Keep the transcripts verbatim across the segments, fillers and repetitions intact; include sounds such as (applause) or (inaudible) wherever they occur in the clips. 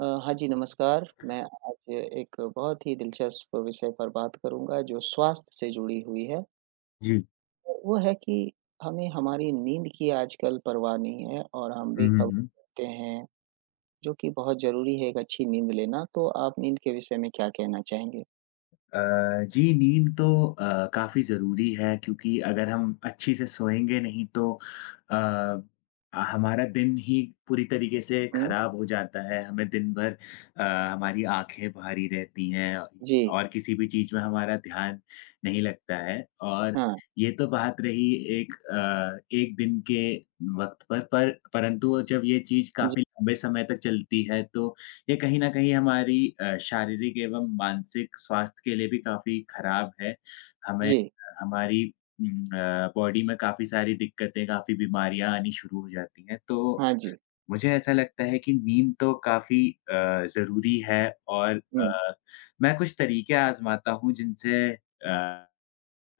अ, हाँ जी, नमस्कार। मैं आज एक बहुत ही दिलचस्प विषय पर बात करूँगा जो स्वास्थ्य से जुड़ी हुई है। जी। तो वो है कि हमें हमारी नींद की आजकल परवाह नहीं है और हम हुँ, हुँ, बेखबर हुँ। रहते हैं, जो कि बहुत ज़रूरी है एक अच्छी नींद लेना। तो आप नींद के विषय में क्या कहना चाहेंगे? अ, जी, नींद तो अ, काफ़ी ज़रूरी है क्योंकि अगर हम अच्छी से सोएँगे नहीं तो अ, हमारा दिन ही पूरी तरीके से हुँ, खराब हो जाता है। हमें दिन भर अ, हमारी आँखें भारी रहती हैं जी। और किसी भी चीज़ में हमारा ध्यान नहीं लगता है। और हाँ, ये तो बात रही एक अ, एक दिन के वक़्त पर, पर परंतु जब ये चीज़ जी, काफ़ी लंबे समय तक चलती है तो ये कहीं न कहीं हमारी अ, शारीरिक एवं मानसिक स्वास्थ्य के लिए भी काफ़ी खराब है। हमें जी। हमारी उम, अ, बॉडी में काफ़ी सारी दिक्कतें, काफ़ी बीमारियाँ आनी शुरू हो जाती हैं। तो हाँ जी। मुझे ऐसा लगता है कि नींद तो काफ़ी अ, ज़रूरी है और अ, हुँ, मैं कुछ तरीके आज़माता हूँ जिनसे अ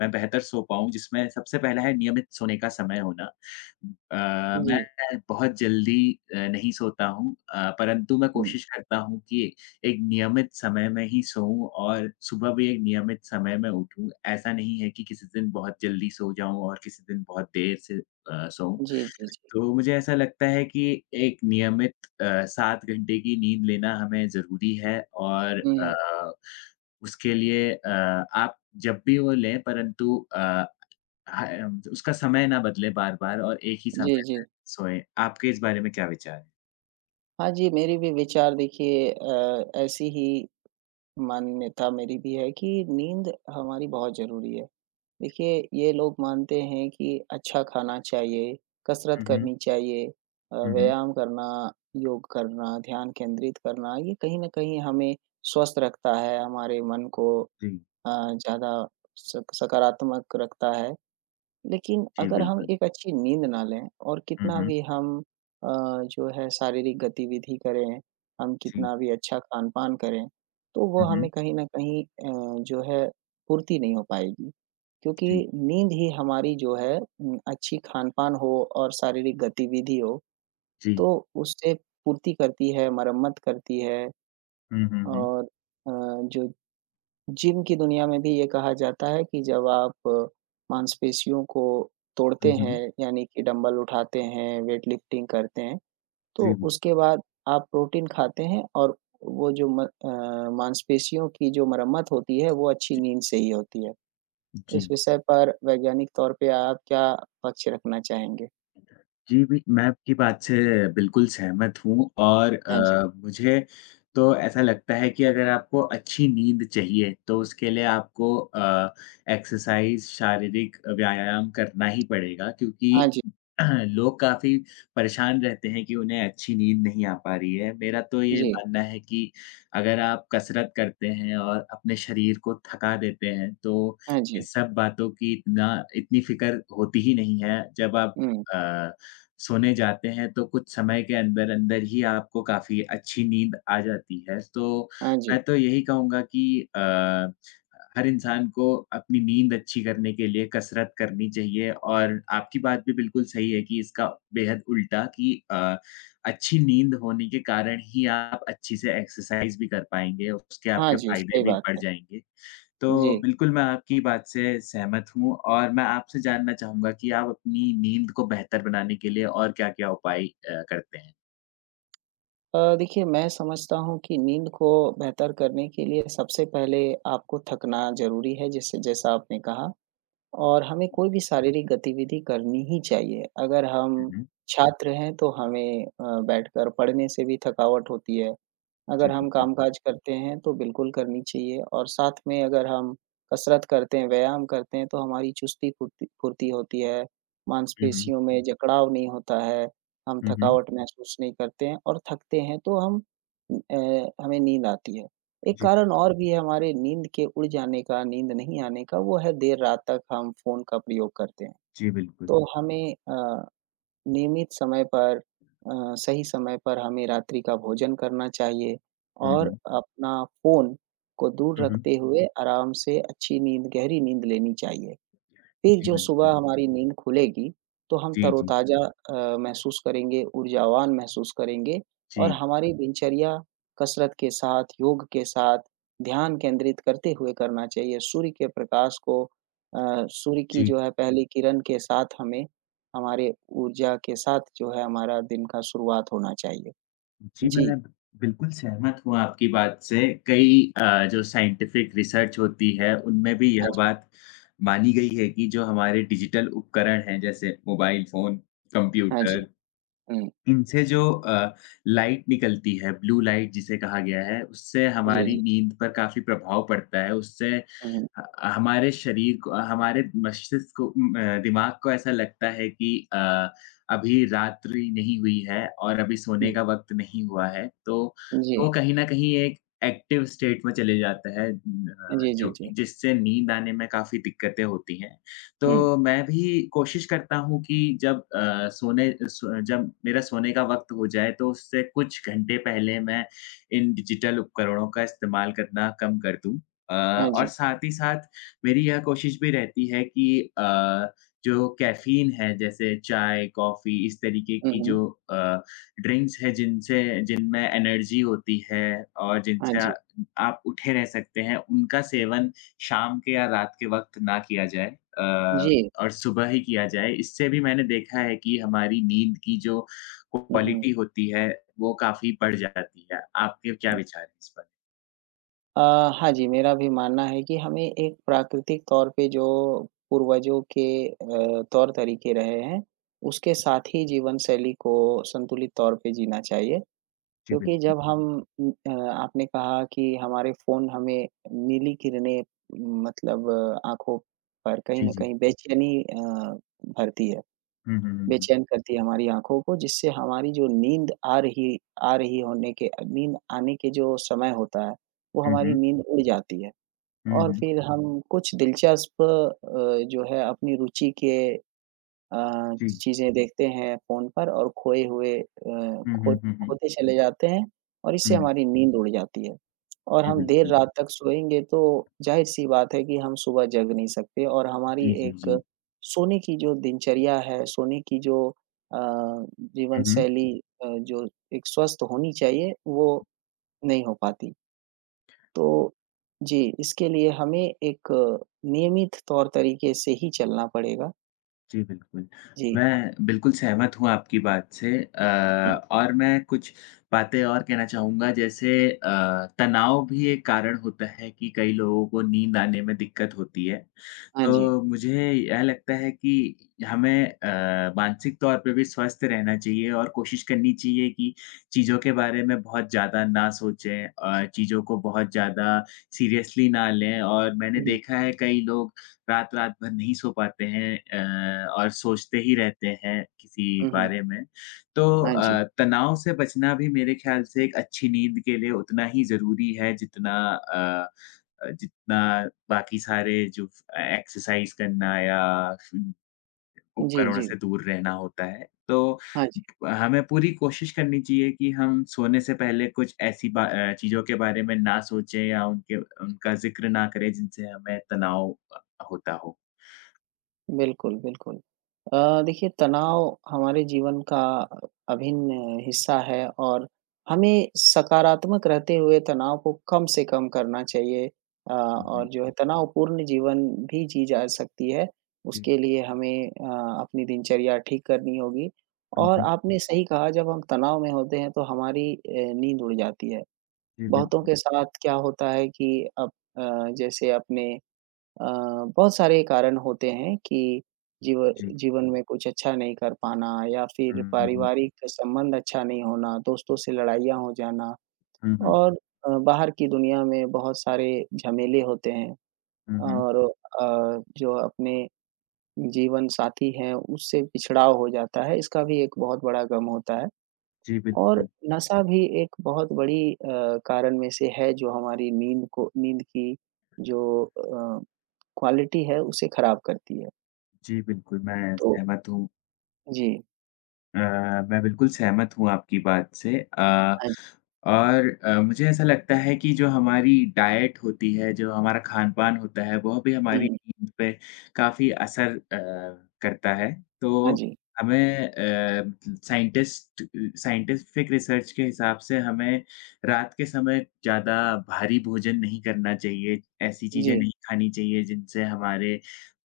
मैं बेहतर सो पाऊँ, जिसमें सबसे पहला है नियमित सोने का समय होना। अ, मैं जी। बहुत जल्दी अ, नहीं सोता हूँ अ, परंतु मैं हुँ, कोशिश करता हूँ कि एक नियमित समय में ही सोऊँ और सुबह भी एक नियमित समय में उठूँ। ऐसा नहीं है कि किसी दिन बहुत जल्दी सो जाऊँ और किसी दिन बहुत देर से अ, सोऊँ। जी, जी, जी। तो मुझे ऐसा लगता है कि एक नियमित अ, सात घंटे की नींद लेना हमें ज़रूरी है और हुँ, हुँ। अ, उसके लिए अ, आप जब भी वो लें परंतु अ, ह उसका समय ना बदले बार-बार और एक ही जी, समय में जी। सोएँ। आपके इस बारे में क्या विचार हैं? हाँ जी, मेरे भी विचार देखिए अ, ऐसी ही मान्यता मेरी भी है कि नींद हमारी बहुत ज़रूरी है। देखिए, ये लोग मानते हैं कि अच्छा खाना चाहिए, कसरत हुँ, हुँ। करनी चाहिए, अ, हुँ, हुँ। व्यायाम करना, योग करना, ध्यान केंद्रित करना, ये कहीं न कहीं हमें स्वस्थ रखता है, हमारे मन को जी। अ, ज़्यादा सक सकारात्मक रखता है। लेकिन जी, अगर हम बिल्कुल। एक अच्छी नींद ना लें और हुँ, कितना हुँ। भी हम अ, जो है शारीरिक गतिविधि करें, हम जी। कितना भी अच्छा खान-पान करें, तो वो हुँ, हमें हुँ। कहीं न कहीं अ, जो है पूर्ति नहीं हो पाएगी। क्योंकि जी। नींद ही हमारी जो है उम, अच्छी खान-पान हो और शारीरिक गतिविधि हो, जी। तो उससे पूर्ति करती है, मरम्मत करती है हुँ, हुँ, हुँ। और अ, जो जिम की दुनिया में भी ये कहा जाता है कि जब आप मांसपेशियों को तोड़ते हुँ, हुँ। हैं, यानी कि डंबल उठाते हैं, वेट लिफ्टिंग करते हैं, तो जी, उसके बिल्कुल। बाद आप प्रोटीन खाते हैं और वो जो म अ, मांसपेशियों की जो मरम्मत होती है, वो अच्छी नींद से ही होती है। इस जी। विषय पर वैज्ञानिक तौर पे आप क्या पक्ष रखना चाहेंगे? जी, भी मैं आपकी बात से बिल्कुल सहमत हूँ और हाँ जी। अ, मुझे तो ऐसा लगता है कि अगर आपको अच्छी नींद चाहिए, तो उसके लिए आपको अ, एक्सरसाइज़, शारीरिक व्यायाम करना ही पड़ेगा हाँ क्योंकि जी। (clears throat) लोग काफ़ी परेशान रहते हैं कि उन्हें अच्छी नींद नहीं आ पा रही है। मेरा तो ये जी। मानना है कि अगर आप कसरत करते हैं और अपने शरीर को थका देते हैं, तो हाँ जी। इस सब बातों की इतना इतनी फ़िक्र होती ही नहीं है, जब आप हुँ। अ सोने जाते हैं तो कुछ समय के अंदर-अंदर ही आपको काफ़ी अच्छी नींद आ जाती है। तो हाँ जी। मैं तो यही कहूँगा कि अ, हर इंसान को अपनी नींद अच्छी करने के लिए कसरत करनी चाहिए और आपकी बात भी बिल्कुल सही है कि इसका बेहद उल्टा कि अ, अच्छी नींद होने के कारण ही आप अच्छी से एक्सरसाइज़ भी कर पाएँगे, उसके हाँ आपके जी, फ़ायदे सही भी बात बढ़ है। जाएँगे। जी। तो बिल्कुल, मैं आपकी बात से सहमत हूँ और मैं आपसे जानना चाहूँगा कि आप अपनी नींद को बेहतर बनाने के लिए और क्या-क्या उपाय अ, करते हैं? अ, देखिए मैं समझता हूँ कि नींद को बेहतर करने के लिए सबसे पहले आपको थकना ज़रूरी है, जैसे जैसा आपने कहा और हमें कोई भी शारीरिक गतिविधि करनी ही चाहिए। अगर हुँ, हम हुँ। छात्र हैं, तो हमें अ, बैठकर पढ़ने से भी थकावट होती है, जी, अगर हम बिल्कुल। काम-काज करते हैं तो बिल्कुल करनी चाहिए और साथ में अगर हम कसरत करते हैं, व्यायाम करते हैं तो हमारी चुस्ती फुर्ती फुर्ती होती है, हुँ, हुँ। मांसपेशियों में जकड़ाव नहीं होता है, हम हुँ, हुँ। थकावट महसूस नहीं करते हैं और थकते हैं तो हम अ, हमें नींद आती है। एक जी। कारण और भी है हमारे नींद के उड़ जाने का, नींद नहीं आने का, वो है देर रात तक हम फ़ोन का प्रयोग करते हैं। जी, बिल्कुल। तो हमें अ नियमित समय पर, अ, सही समय पर हमें रात्रि का भोजन करना चाहिए हुँ, और हुँ। अपना फ़ोन को दूर हुँ, हुँ। रखते हुए आराम से अच्छी नींद, गहरी नींद लेनी चाहिए। फिर जी, जो सुबह बिल्कुल। हमारी नींद खुलेगी, तो हम जी, जी। तरोताज़ा अ, महसूस करेंगे, ऊर्जावान महसूस करेंगे और जी, हमारी दिनचर्या कसरत के साथ, योग के साथ, ध्यान केंद्रित करते हुए करना चाहिए। सूर्य के प्रकाश को, अ, सूर्य की जी। जो है पहली किरण के साथ हमें हमारे ऊर्जा के साथ जो है हमारा दिन का शुरुआत होना चाहिए। जी, जी। मैं बिल्कुल सहमत हूँ आपकी बात से। कई अ, जो साइंटिफ़िक रिसर्च होती है, उनमें भी यह हाँ जी, बात मानी गई है कि जो हमारे डिजिटल उपकरण हैं, जैसे मोबाइल फ़ोन, हाँ जी। कंप्यूटर हुँ। इनसे जो अ, लाइट निकलती है, ब्लू लाइट जिसे कहा गया है, उससे जी, हमारी जी। नींद पर काफ़ी प्रभाव पड़ता है। उससे हुँ, हुँ। ह हमारे शरीर को हमारे मस्तिष्क को उम, अ, दिमाग को ऐसा लगता है कि अ, अभी रात्रि नहीं हुई है और अभी सोने का वक़्त नहीं हुआ है। तो जी। वो कहीं न कहीं एक एक्टिव स्टेट में चले जाता है उम, अ, जी, जो जी, जी। कि जिससे नींद आने में काफ़ी दिक्कतें होती हैं। तो हुँ। मैं भी कोशिश करता हूँ कि जब अ, सोने सो जब मेरा सोने का वक़्त हो जाए, तो उससे कुछ घंटे पहले मैं इन डिजिटल उपकरणों का इस्तेमाल करना कम कर दूँ। अ, हाँ और जी। साथ ही साथ मेरी यह कोशिश भी रहती है कि अ, जो कैफ़ीन है, जैसे चाय, कॉफ़ी, इस तरीके हुँ, की हुँ। जो अ, ड्रिंक्स हैं, जिनसे जिनमें एनर्जी होती है और हाँ जिनसे आ- जी। आप उठे रह सकते हैं, उनका सेवन शाम के या रात के वक़्त ना किया जाए अ, जी। और सुबह ही किया जाए। इससे भी मैंने देखा है कि हमारी नींद की जो हुँ, हुँ। क्वालिटी होती है, वो काफ़ी बढ़ जाती है। आपके क्या विचार हैं इस पर? अ, हाँ जी, मेरा भी मानना है कि हमें एक प्राकृतिक तौर पे जो पूर्वजों के अ, तौर-तरीके रहे हैं, उसके साथ ही जीवनशैली को संतुलित तौर पे जीना चाहिए। जी, क्योंकि बिल्कुल। जब हम उम, अ, आपने कहा कि हमारे फ़ोन हमें नीली किरणें मतलब आँखों पर कहीं जी, न जी। कहीं बेचैनी अ, भरती है। हुँ, हुँ, हुँ, हुँ। बेचैन करती है हमारी आँखों को जिससे हमारी जो नींद आ रही आ रही होने के नींद आने के जो समय होता है, वो हुँ, हमारी हुँ। नींद उड़ जाती है हुँ, और हुँ। फिर हम कुछ दिलचस्प अ, जो है अपनी रुचि के अ, जी। चीज़ें देखते हैं फ़ोन पर और खोए हुए अ, हुँ, खो हुँ, हुँ, हुँ। खोते चले जाते हैं और इससे हुँ। हमारी नींद उड़ जाती है। और जी, हम देर बिल्कुल। रात तक सोएँगे तो ज़ाहिर-सी बात है कि हम सुबह जग नहीं सकते और हमारी जी, जी, एक जी। सोने की जो दिनचर्या है, सोने की जो अ, जीवन हुँ, हुँ। शैली अ, जो एक स्वस्थ होनी चाहिए, वो नहीं हो पाती। तो जी, इसके लिए हमें एक नियमित तौर तरीके से ही चलना पड़ेगा। जी, बिल्कुल। जी। मैं बिल्कुल सहमत हूँ आपकी बात से हुँ। अ, और मैं कुछ बातें और कहना चाहूँगा जैसे अ, तनाव भी एक कारण होता है कि कई लोगों को नींद आने में दिक्कत होती है। हाँ जी। तो मुझे यह लगता है कि हमें अ, मानसिक तौर पे भी स्वस्थ रहना चाहिए और कोशिश करनी चाहिए कि चीज़ों के बारे में बहुत ज़्यादा ना सोचें अ, चीज़ों को बहुत ज़्यादा सीरियसली ना लें और मैंने देखा है कई लोग रात-रात भर नहीं सो पाते हैं अ, और सोचते ही रहते हैं किसी हुँ, हुँ। बारे में। तो हाँ जी। अ, तनाव से बचना भी मेरे ख़्याल से एक अच्छी नींद के लिए उतना ही ज़रूरी है जितना अ अ, जितना बाकी सारे जो अ, एक्सरसाइज़ करना या उम, जी, उपकरणों जी। से दूर रहना होता है। तो हाँ जी, हमें पूरी कोशिश करनी चाहिए कि हम सोने से पहले कुछ ऐसी बा अ, चीज़ों के बारे में ना सोचें या उनके उनका ज़िक्र ना करें जिनसे हमें तनाव अ, होता हो। बिल्कुल, बिल्कुल। अ, देखिए तनाव हमारे जीवन का अभिन्न हिस्सा है और हमें सकारात्मक रहते हुए तनाव को कम से कम करना चाहिए, अ, और हुँ, जो है तनावपूर्ण जीवन भी जी जा सकती है। जी। उसके लिए हमें अ, अपनी दिनचर्या ठीक करनी होगी हुँ, और हुँ। आपने सही कहा, जब हम तनाव में होते हैं तो हमारी अ, नींद उड़ जाती है। जी, बहुतों बिल्कुल। के साथ क्या होता है कि अब अ, जैसे अपने अ, बहुत सारे कारण होते हैं कि जीव जी। जीवन में कुछ अच्छा नहीं कर पाना या हुँ, फिर हुँ, हुँ। पारिवारिक संबंध अच्छा नहीं होना, दोस्तों से लड़ाइयाँ हो जाना हुँ, हुँ। और अ, बाहर की दुनिया में बहुत सारे झमेले होते हैं हुँ, हुँ। और अ, जो अपने जीवन साथी हैं, उससे बिछड़ाव हो जाता है, इसका भी एक बहुत बड़ा गम होता है जी, और बिल्कुल। नशा भी एक बहुत बड़ी अ, कारण में से है जो हमारी नींद को नींद की जो अ, क्वालिटी है, उसे खराब करती है। जी, बिल्कुल, मैं तो सहमत हूँ जी, अ, मैं बिल्कुल सहमत हूँ आपकी बात से अ, हाँ जी। और अ, मुझे ऐसा लगता है कि जो हमारी डाइट होती है, जो हमारा खान-पान होता है, वह भी हुँ, हमारी हुँ। नींद पे काफ़ी असर अ, करता है। हाँ तो जी। हमें अ, साइंटिस्ट साइंटिफिक रिसर्च के हिसाब से हमें रात के समय ज़्यादा भारी भोजन नहीं करना चाहिए, ऐसी चीज़ें जी, नहीं खानी चाहिए जिनसे हमारे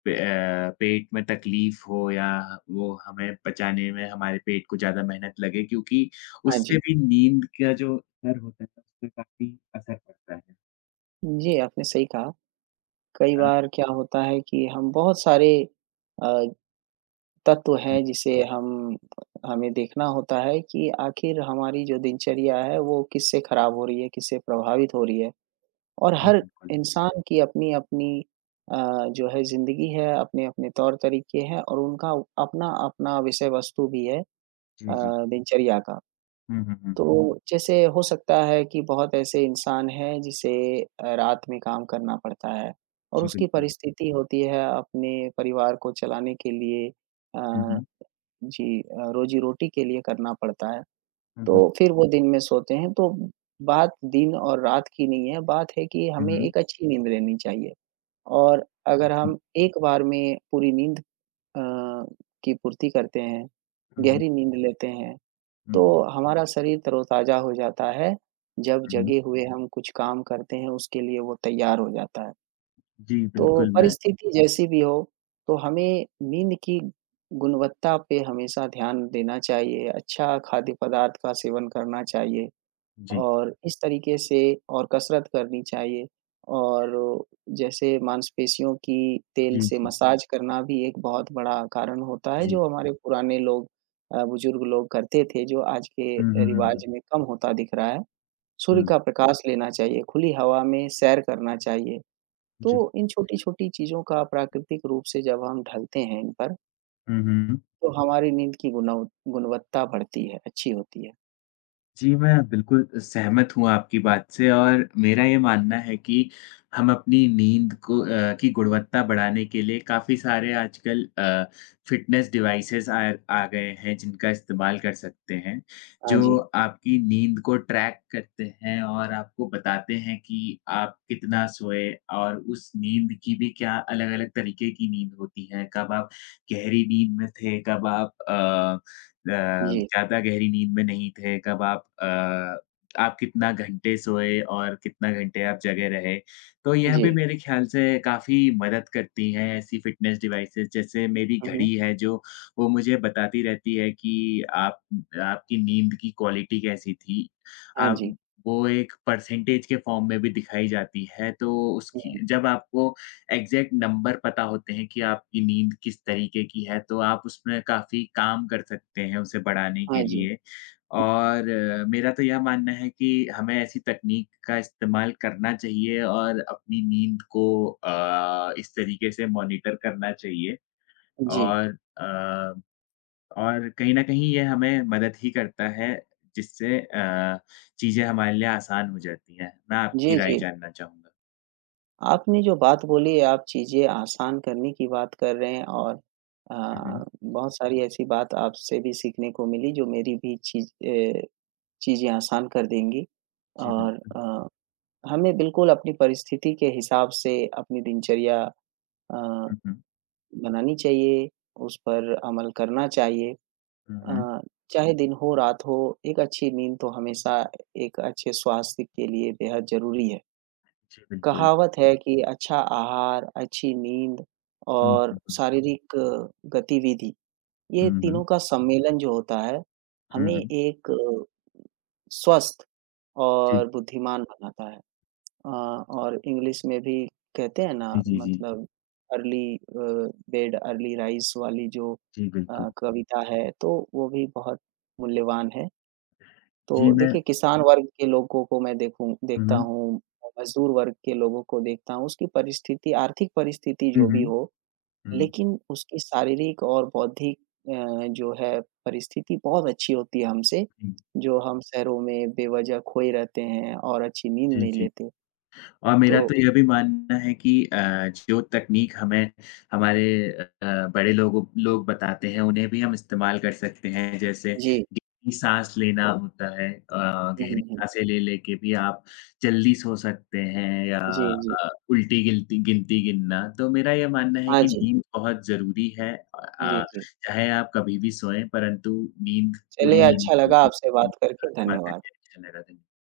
पे अ, पेट में तकलीफ हो या वो हमें पचाने में हमारे पेट को ज़्यादा मेहनत लगे क्योंकि हाँ उससे जी। भी नींद का जो असर होता है उसपे काफ़ी असर पड़ता है। जी, आपने सही कहा। कई अ, बार क्या होता है कि हम बहुत सारे अ, तत्व हैं जिसे हम हमें देखना होता है कि आखिर हमारी जो दिनचर्या है वो किससे खराब हो रही है, किससे प्रभावित हो रही है। और जी हर बिल्कुल। इंसान की अपनी-अपनी अ, जो है ज़िंदगी है, अपने-अपने तौर तरीके हैं और उनका अपना-अपना विषय वस्तु भी है अ, जी, जी। दिनचर्या का। हुँ, हुँ, हुँ। तो जैसे हो सकता है कि बहुत ऐसे इंसान हैं जिसे अ, रात में काम करना पड़ता है और जी उसकी बिल्कुल। परिस्थिति होती है अपने परिवार को चलाने के लिए, हुँ, अ, हुँ। जी अ, रोजी-रोटी के लिए करना पड़ता है। हुँ, हुँ। तो फिर वो दिन में सोते हैं, तो बात दिन और रात की नहीं है, बात है कि हुँ, हमें हुँ। एक अच्छी नींद लेनी चाहिए और अगर जी। हम एक बार में पूरी नींद अ, की पूर्ति करते हैं, हुँ, हुँ। गहरी नींद लेते हैं तो हुँ, हमारा शरीर तरोताज़ा हो जाता है, जब हुँ, हुँ। जगे हुए हम कुछ काम करते हैं उसके लिए वो तैयार हो जाता है। जी तो बिल्कुल मैं परिस्थिति जैसी भी हो, तो हमें नींद की गुणवत्ता पे हमेशा ध्यान देना चाहिए, अच्छा खाद्य पदार्थ का सेवन करना चाहिए। जी। और इस तरीके से और कसरत करनी चाहिए और जैसे मांसपेशियों की तेल जी, से जी। मसाज करना भी एक बहुत बड़ा कारण होता है, जी। जो हमारे पुराने लोग, अ, बुजुर्ग लोग करते थे, जो आज के अ, हुँ, हुँ, हुँ, रिवाज हुँ। में कम होता दिख रहा है। सूर्य हुँ, का प्रकाश लेना चाहिए, खुली हवा में सैर करना चाहिए। तो जी। इन छोटी-छोटी चीज़ों का प्राकृतिक रूप से जब हम ढलते हैं इन पर, हुँ, हुँ। तो हमारी नींद की गुणव गुणवत्ता बढ़ती है, अच्छी होती है। जी, मैं बिल्कुल सहमत हूँ आपकी बात से और मेरा ये मानना है कि हम अपनी नींद को अ, की गुणवत्ता बढ़ाने के लिए काफ़ी सारे आजकल अ, फ़िटनेस डिवाइसेज़ आ आ गए हैं, जिनका इस्तेमाल कर सकते हैं, हाँ जो जी। आपकी नींद को ट्रैक करते हैं और आपको बताते हैं कि आप कितना सोए और उस नींद की भी क्या अलग-अलग तरीके की नींद होती है। कब आप गहरी नींद में थे, कब आप अ जी। ज़्यादा गहरी नींद में नहीं थे, कब आप अ, आप कितना घंटे सोए और कितना घंटे आप जगे रहे। तो यह जी। भी मेरे ख़्याल से काफ़ी मदद करती हैं ऐसी फ़िटनेस डिवाइसेज़ जैसे मेरी हुँ, हुँ। घड़ी है जो वो मुझे बताती रहती है कि आप आपकी नींद की क्वालिटी कैसी थी। हाँ आप जी। वो एक परसेंटेज के फ़ॉर्म में भी दिखाई जाती है, तो हुँ। उसकी जब आपको एग्ज़ैक्ट नंबर पता होते हैं कि आपकी नींद किस तरीके की है, तो आप उसमें काफ़ी काम कर सकते हैं उसे बढ़ाने हाँ के जी। लिए। और अ, मेरा तो यह मानना है कि हमें ऐसी तकनीक का इस्तेमाल करना चाहिए और अपनी नींद को अ, इस तरीके से मॉनिटर करना चाहिए जी। और अ, और कहीं न कहीं ये हमें मदद ही करता है, जिससे अ, चीज़ें हमारे लिए आसान हो जाती हैं। मैं आपकी जी, राय जी। जानना चाहूँगा। आपने जो बात बोली है, आप चीज़ें आसान करने की बात कर रहे हैं और हुँ, अ, हुँ। बहुत सारी ऐसी बात आपसे भी सीखने को मिली जो मेरी भी चीज़ अ, चीज़ें आसान कर देंगी। जी, और बिल्कुल। अ, हमें बिल्कुल अपनी परिस्थिति के हिसाब से अपनी दिनचर्या अ, हुँ, हुँ। बनानी चाहिए, उस पर अमल करना चाहिए। हुँ, हुँ। अ, चाहे दिन हो, रात हो, एक अच्छी नींद तो हमेशा एक अच्छे स्वास्थ्य के लिए बेहद ज़रूरी है। जी, बिल्कुल। कहावत है कि अच्छा आहार, अच्छी नींद हुँ, और हुँ, हुँ। शारीरिक अ, गतिविधि, ये हुँ, हुँ। तीनों का सम्मेलन जो होता है, हुँ, हमें हुँ। एक अ, स्वस्थ और जी, बुद्धिमान बनाता है। अ, और इंग्लिश में भी कहते हैं ना, जी, जी, जी। मतलब early uh, bed early rise वाली जो जी, अ, बिल्कुल। कविता है, तो वो भी बहुत मूल्यवान है। जी, तो मैं देखिए किसान वर्ग के लोगों को मैं देखूँ हुँ, देखता हुँ। हूँ, मज़दूर वर्ग के लोगों को देखता हूँ, उसकी परिस्थिति आर्थिक परिस्थिति हुँ, जो भी हुँ। हो, हुँ। लेकिन उसकी शारीरिक और बौद्धिक अ, जो है परिस्थिति बहुत अच्छी होती है हमसे, हुँ, जो हम शहरों में बेवजह खोए रहते हैं और अच्छी नींद जी, नहीं जी। लेते। और मेरा तो तो यह भी मानना है कि अ, जो तकनीक हमें हमारे अ, बड़े लोगों लोग बताते हैं, उन्हें भी हम इस्तेमाल कर सकते हैं। जैसे जी। गहरी साँस लेना होता है अ, हुँ, हुँ, गहरी हुँ। साँसें ले लेके भी आप जल्दी सो सकते हैं या जी, जी। अ, उल्टी गिलती गिनती गिनना। तो मेरा यह मानना है हाँ कि जी। नींद बहुत ज़रूरी है अ जी, अ, जी। चाहे आप कभी भी सोएं परंतु नींद चलिए पूरी लेनी अच्छा लगा चाहिए आपसे और बात करके, बातें धन्यवाद। अच्छा लगा। धन्य